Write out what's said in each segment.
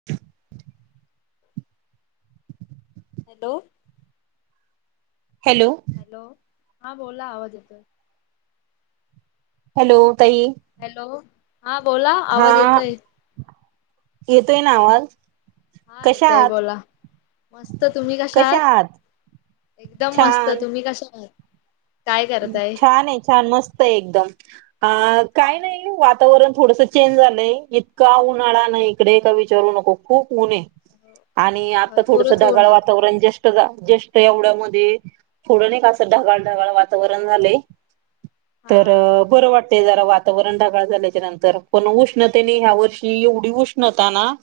[inaudible] Hello hello hello, हा बोला आवाज येतोय. हॅलो ताई हॅलो हा बोला हा आवाज येतय. येतोय ना आवाज? हा कशा येतय आहात बोला, मस्त तुम्ही कशा आहात? एकदम मस्त, छान तुम्ही कशा आहात? काय करताय. छान आहे छान मस्त आहे एकदम. अ काय नाही वातावरण थोडसं चेंज झालंय इतका उन्हाळा ना इकडे का विचारू नको. खूप उण आहे आणि आता थोडसं भरपूरच ऊन ढगाळ आता वातावरण जस्ट जस्ट नाही का येवढ्यामधे थोडं नाही का असं ढगाळ ढगाळ वातावरण झालंय. हा तर बरं वाट ते जरा वातावरण ढगाळ झाल्याच्या नंतर पण उष्णतेने ह्या वर्षी एवढी उष्णता ना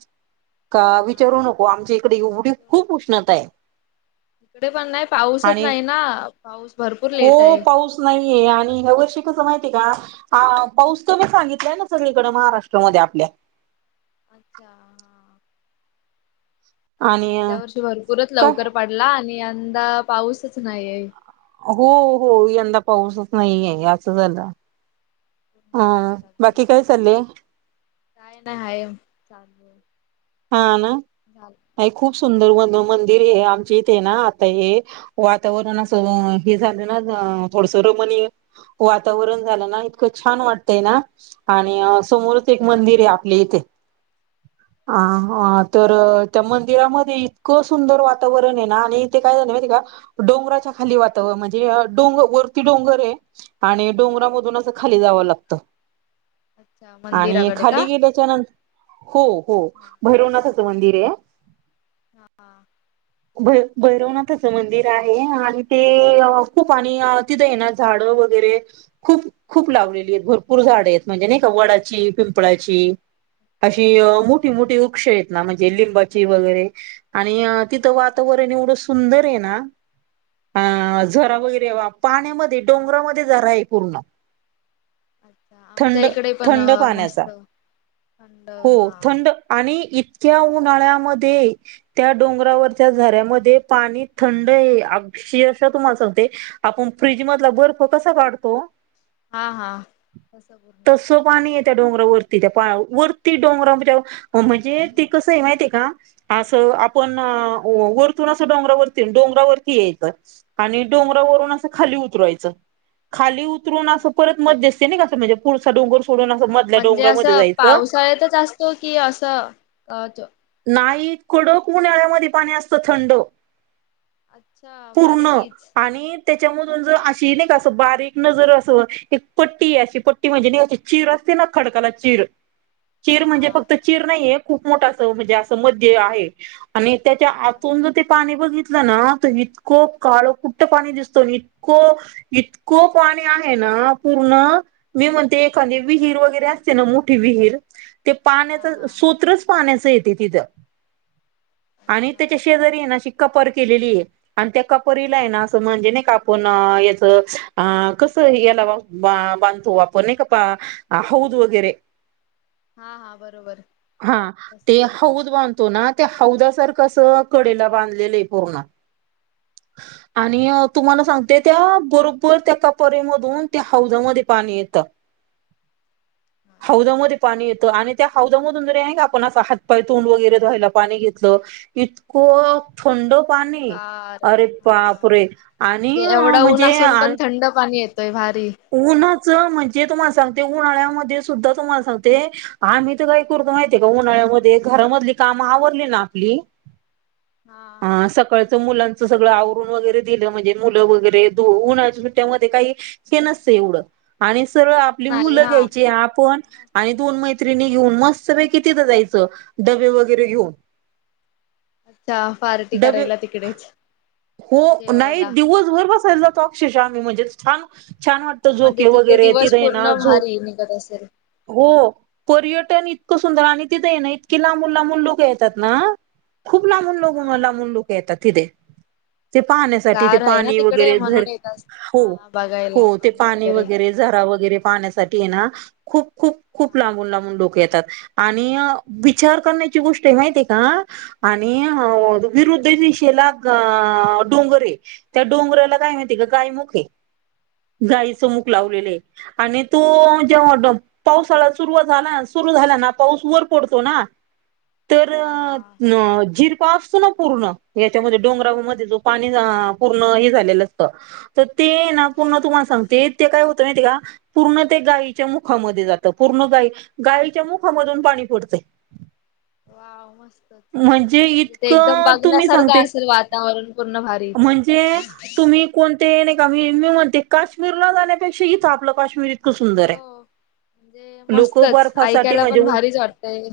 का विचारू हा नको आमच्या इकडे एढी खूप उष्णता आहे. तिकडे पण नाही पाऊसच आणि नाही. ना पाऊस भरपूर लेट हो आहे. पाऊस नाहीये आणि ह्या वर्षी कसं माहितीय का पाऊस तर मी सांगितलंय ना सगळीकडे महाराष्ट्रामध्ये आपल्या. अच्छा हा आणि गेल्या वर्षी भरपूरच काय लवकर पडला आणि यंदा पाऊसच नाहीये. हो हो यंदा पाऊसच नाही आहे असं झालं. पूर्ण वाट हम लागले. बाकी काय चाले? काय नाही हाय चालू आहे. हा ना खूप हा सुंदर झालं मग मंदिर हे आमचे इथे ना आता हे वातावरण असं हे झालं ना थोडसं रमणीय वातावरण झालं ना इतकं छान वाटतंय ना आणि समोरच एक मंदिर आहे आपले इथे. ह अच्छा ह तर त्या मंदिरामध्ये इतकं सुंदर वातावरण आहे ना, आणि ते काय झालं माहिती का? डोंगराच्या खाली वातावरण म्हणजे डोंग वरती डोंगर हे आणि खाली डोंगरामधून असं मंदिर खाली जावं लागत अच्छा आणि मंदिराकडे का खाली गेल्या हो हो हा भैरवनाथच मंदिर आहे. भ भैरवनाथचं मंदिर आहे आणि ते खूप आणि आहे ना झाडं वगैरे खूप खूप लावलेली आहेत भरपूर झाडे आहेत म्हणजे नाही का वडाची पिंपळाची. अशी हा मोठी मोठी वृक्ष येत ना म्हणजे लिंबाची वगैरे आणि तिथं वाव छान वातावरण एवढं सुंदर आहे ना हा अ झरा वगैरे वाप पाण्यामध्ये डोंगरामध्ये जरा आहे पूर्ण. अच्छा आमच्या थंड इकडे पण थंड पाण्याचा मस्त थंड हो हा. थंड आणि इतक्या उन्हाळ्यामध्ये त्या डोंगरावरच्या झाऱ्यामध्ये पाणी थंड आहे अशीशा तुम्हाला सांगते. आपण फ्रीजमधला बर्फ कसा काढतो? हा हा. तसं पाणी येत त्या डोंगरावरती त्या, वरती डोंगरा म्ह म्हणजे ते भारी कसंही माहिती आहे का? असं आपण वर तिथून असं डोंगरावरती, डोंगरावरती यायचं, आणि डोंगरावरून असं खाली उतरायचं. खाली उतरून अच्छा असं परत मत दिसते नाही का, म्हणजे पुरचा डोंगर सोडून असं मधल्या डोंगरामध्ये जायचं. कळतच अस तो कि अस नाही, कडक उन्हाळ्यामध्ये पाणी असतं थंड. अच्छा पूर्ण, भारीच आणि त्याच्यामधून जर अशी, नाही कां बारीक न जर अस एक पट्टी अशी पट्टी म्हणजे चिर असते ना, खडकाला चिर. चिर हा हा म्हणजे फक्त चिर नाहीये, खूप मोठ अस म्हणजे असं मध्य आहे, आणि त्याच्या अच्छा आतून ते पाणी बघितलं ना, त इतकं काळ कुट्ट पाणी दिसत, आणि इतकं इतकं पाणी आहे ना पूर्ण मी म्हणते एखाद विहीर वगैरे असते ना, मोठी विहीर पाण्याच हा हा सूत्रच पाण्याच येते तिथ, आणि अच्छा त्याच्या त्याच्या मस्त शेजारी आहे मग न कपर केलेली आहे. आणि त्या कपरीला आहे ना, असं म्हणजे नाही का आपण याचं अ कसं याला बांधतो आपण, नाही का हौद वगैरे. हा हा, बरोबर. हा, तस ते आहे हौद बांधतो ना ते हौद सारखं अस कडेला बांधलेलं आहे पूर्ण. आणि तुम्हाला सांगते, त्या बरोबर त्या कपरेमधून त्या हौदामध्ये पाणी येतं. हौदामध्ये पाणी येतं आणि ते हौदामधून [unintelligible] आहे का, आपण असं हातपाय तोंड वगैरे धवायला पाणी घेतलं इतकं थंड पाणी, गार अरे हा बापरे, आणि म्हणजे तय भारी. उन्हाचं म्हणजे, तुम्हाला सांगते, उन्हाळ्यामध्ये सुद्धा तुम्हाला सांगते आम्ही तर काही करतो माहितीय का उन्हाळ्यामध्ये, घरामधली काम आवरली ना आपली हा. अ सकाळचं मुलांचं सगळं आवरून वगैरे दिलं, म्हणजे मुलं वगैरे द उन्हा सुट्ट्यामध्येध्ये काही हे नसते एवढं, आणि सरळ आपली नाही मुलं हा. घ्यायची आपण आणि दोन मैत्रिणी घेऊन मस्तपैकी तिथं जायचं, डबे वगैरे घेऊन. अच्छा! पार्टी डबे करायला तिकडेच. हो, नाही जेवायला. दिवसभर बसायला जातो, अक्षरशा, आम्ही म्हणजे छान छान वाटत, म्हणजे झोके तिथे वगैरे, तीथ दिवस हाय आहे ना, पूर्ण झोप भारी निघत असेल. हो. पर्यटन इतकं सुंदर, आणि तिथ ये ना इतकीे लांबून लांबून लोक येतात ना खूप लांबून लोक, हा लांबून लोक येतात तिथे. ते पाहण्यासाठी, ते गार आहे ना पाणी तिकडे वगैरे जर, म्हणून येत अस हो हा बघायला हो, ते पाणी वगैरे झरा वगैरे पाहण्यासाठी ये ना, खूप खूप खूप हा लांबून लांबून लोक येतात. आणि विचार करण्याची गोष्ट माहितीय का आणि विरुद्ध दिशेला अ अ डोंगरे, त्या डोंगराला काय माहिती का गायमुखे गाईच मुक अच्छा लावलेले आहे, आणि तू हा जेव्हा भारी ड पावसाळा सुरुात झाला सुरु झाला ना पाऊस वर पडतो ना तर हा हा जिरपा असतो ना पूर्ण याच्यामध्ये डोंगरा पाणी पूर्ण हे झालेलं असत तर ते ना पूर्ण तुम्हाला सांगते ते काय होतं ना ते का पूर्ण ते गायीच्या मुखामध्ये जातं पूर्ण गाई गायच्या मुखामधून पाणी पडतं वा मस्त म्हणजे जे ते एकदम इतकं तुम्ही बघण्यासारखं सांगते असेल वातावरण पूर्ण भारीच म्हणजे तुम्ही कोणते नाही का मी मी म्हणते काश्मीरला जाण्यापेक्षा इथं आपलं काश्मीर इतकं सुंदर आहे हो म्हणजे लोक मस्तच बर्फासाठी ऐकायला म्हणजे पण उ- भारीच वाटतय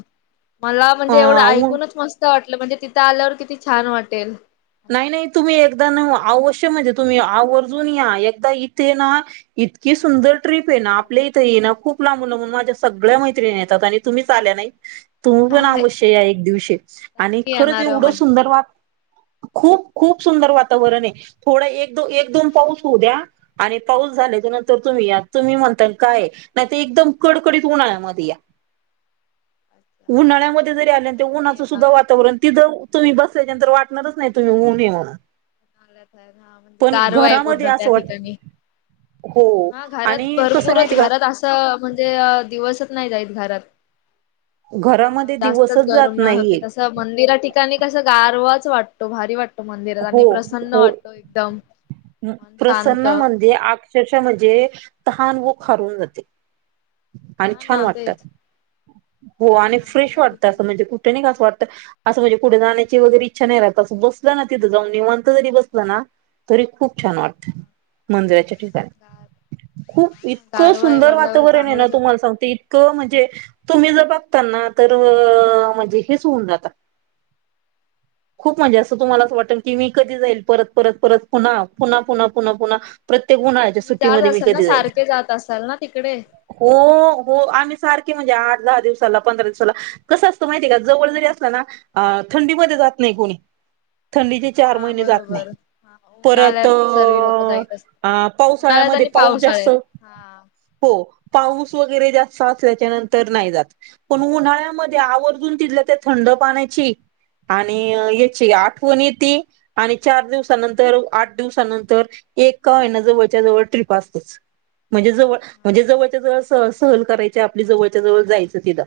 मला अ म्हणजे एवढं उ- ऐकूनच मस्त वाटलं म्हणजे तिथं आल्यावर किती छान वाटेल नाही नाही तुम्ही एकदा न अवश्य म्हणजे तुम्ही आवर्जून या एकदा इथे ना इतकी सुंदर ट्र्रीप ये ना आपल्या इथं ये ना खूप लांबून ला म्हून मा्यागळ्या मैत्रिणी येतात आणि तुम्हीच आल्या नाही तुम्ही हा पण हाय. अवश्य या एक दिवशी आणि नक्की खरंच येणार मग एवढं सुंदर वा खूप खूप सुंदर वातावरण आहे थोडं एक दो एक दोन पाऊस होऊ द्या आणि पाऊस झाल्या तर नंतर तुम्ही आ तुम्ही म्हणताल काय नाही ते एकदम कडकडीत होन मध्ये या अच्छा हा नक्की उनचं येणार. सुद्धा वातावरण ति जर तुम्ही बसल्याच्यानंतर वाटणारच नाही तुम्ही उऊ्ह ये म्हण हा म्हणजे गारव आहे पूर्ण त्या असं वाटत ठिकाणी हो हा घरात आणि कसं भरपूरच माहिती का घरात असं म्हणजे दिवसच नाही जायत घरात मग घरामध्ये जास्तच दिवसच गरम जात न होते नाहीये. त मंदिरा ठिकाणी कस गारवाच वाटतो भारी वाटतो मंदिरात आणि हो प्रसन्न हो वाटतो एकदम मन प्रसन्न शांत. म्ह अक्षश म्हणजे तहान व खारून जाते आणि हा छान ना तेच वाटतात हो छान आणि फ्रेश मंदिरा वाटत ठिकाणी असं म्हणजे कुठे नाही कां वाटत असं म्हणजे कुढे जाण्याचीगैरे इच्छा नाही राहत असं बसलं ना तिथं जाऊन निवंत जरी बसलं ना तरी खूप छान वाटत मंदिराच्या गार ठिकाणी हा खूप ना इतकं गारवा आहे सुंदर बोलल्यावर वातावरण आहे ना चांगलंच तुम्हाला वाटतं. सांगते म्हणजे तुम्ही जर बघता ना तर म्हणजे हेच होऊन जातात खूप म्हणजे असं तुम्हाला अस वाटल की मी कधी जाईल परत परत परत पुन्हा पुन्हा पुन्हा पुन्हा पुन्हा प्रत्येक हा उुन्हाळ्याच्या तुम्ही जात सुट्टीमध्ये मी असाल ना कधी जाय सारखे जात असाल ना तिकडे हो हो आम्ही सारखे म्हणजे आठ दहा दिवसाला पंधरा दिवसाला कसं असतं माहिती आहे का जवळ जरी असला ना थंडीमध्ये जात नाही कोणी थंडीची चार हा महिने जात नाही बरोबर हा परत उन्हाळ्यात सर्व लोक जाईत असतात. उन्हाळ्यात पावसाळ्यामध्ये आणि पाऊस जास्त पावसाळ्यात हा हो पाऊस वगैरे जास्त असल्याच्या नंतर नाही जात पण उन्हाळ्यामध्ये आवर्जून तिथल्या त्या थंड पाण्याची आणि याची आठवणी ती आणि चार दिवसानंतर आठ दिवसानंतर एका महिना जवळच्या जवळ ट्रीप असतेच म्हणजे जवळ म्हणजे जवळच्या जवळ स सहल करायचे आपली जवळच्या जवळ जायचं तिला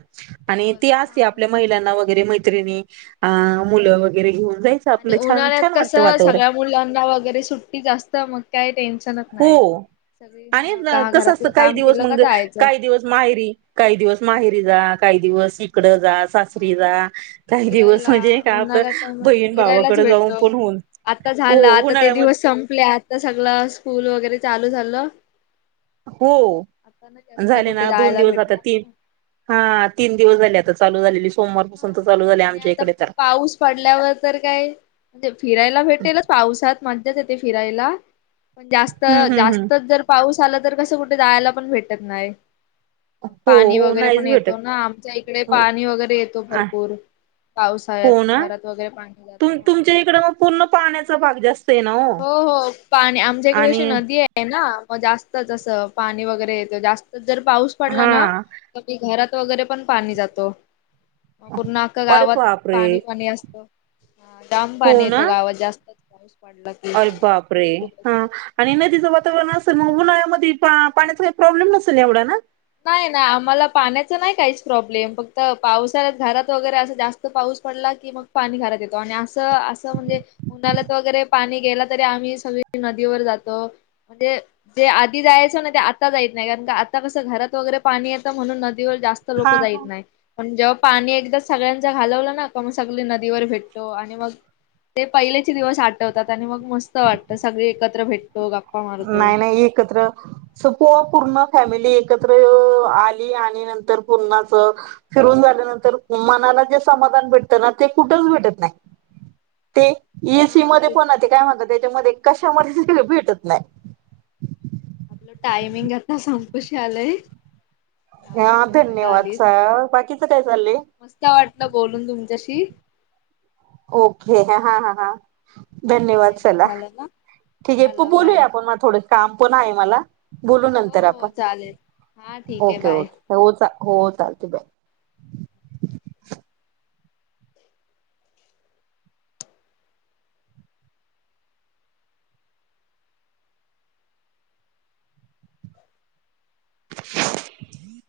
आणि ती जवळच असते हा आपल्या मस्त महिलांना वगैरे मैत्रिणी अ मुलं वगैरे घेऊन जायचं आणि आपलं छान उन्हाळ्यात छान वाटतं कसं वातावरण सगळ्या मुलांना वगैरे सुटी जास्त मग काये नाही हो. सगळी आणि ह घरातलं काम केलं का जायचं. माहिरी काही दिवस माहिरी जा काही दिवस इकडं जा सासरी जा काही दिवस फिरायला म्हणजे का आपलं उन्हाळ्या टाइमात बहीण फिरायलाच भावाकडे जाऊन भेटतो. पण होऊन आता हो झालं आता ते उन्हाळ्यामध्ये दिवस संपले आता सगळ स्कूल वगैरे चालू झालं हो आता ना जास्त झाले कुठे ना दोन जायला दिवस भेटणार जातात तीन ना. हा तीन दिवस झाले आता चालू झालेली सोमवारपासून हा तर चालू झाले आणि आमच्या आता इकडे तर पाऊस पडल्यावर तर काय म्हणजे फिरायला भेटेलच पावसात मज्जाच येते फिरायला पण जास्त हम् हम् हम् जास्तच जर पाऊस आला तर कसं कुठे जायला पण भेटत नाही. मग हो पाणी हो वगैरे नाहीच पण येतो भेटत ना आमच्या इकडे हो पाणी वगैरे येत. आ भरपूर हो पावसाळ्यात घरात वगैरे पाणी जात हा तो पूर्ण पाण्याचा भाग जास्त आहे ना हो हो पाणी आमच्याकडे आणि अशी नदी आहे. ना मग जास्तच असं पाणी वगैरे येत जास्त तर जर पाऊस पडला हा ना तर ते घरात वगैरे पण पाणी जात. मग पूर्ण आख्खा अरे गावात बापरे पाणी पाणी असत जाम पाणी येतो गावात जास्त पाऊस पडला. की अल बापरे भरपूरच हा आणि नदीचं वातावरण अस मग उन्हाळ्यामध्ये पाण्याचा काही प्रॉब्लेम नसेल एवढा ना नाही ना आम्हाला पाण्याच नाही काहीच प्रॉब्लेम फक्त पावसाळ्यात घरात वगैरे असं जास्त पाऊस पडला की मग पाणी घरात येतो आणि असं असं म्हणजे उन्हाळ्यात वगैरे पाणी गेला तरी आम्ही सगळी नदीवर जातो. म्हणजे जे आधी जायचं ना ते आता जाईत नाही कारण आता कसं घरात वगैरे पाणी येतं म्हणून नदीवर जास्त लोक हा जाईत हा नाही. पण जेव्हा पाणी एकदा सगळ्यांच घालवलं ना का मग सगळी नदीवर भेटतो आणि मग ते पहिलेचे दिवस आठवतात आणि मग मस्त वाटतं सगळे एकत्र भेटतो मारतो नाही नाही एकत्र स प पूर्ण फॅमिली एकत्र आली आणि नंतर पूर्णाच फिरून झाल्यानंतर मनाला जे समाधान भेटतं ना ते कुठच भेटत नाही. ते ए सी मध्ये पण ते काय म्हणत त्याच्यामध्ये कशामध्ये स भेटत नाही आपलं टायमिंग आता संपूश आलंय. दहा हा मिनिटे व्हायला धन्यवाद आलीत. सा बाकीचं काय चालंलय. मस्त वाटलं बोलून तुमच्याशी ओके हा एकदम मस्त. हा हा धन्यवाद टायमिंग चला झालं ना ठीक आहे पू चला बाय बोलूया आपण म थोड काम पण आहे मला बोलू हो नंतर हो आपण चालेल हा ठीक आहे ओके बाय. ओके हो चा हो चालते बाय [unintelligible]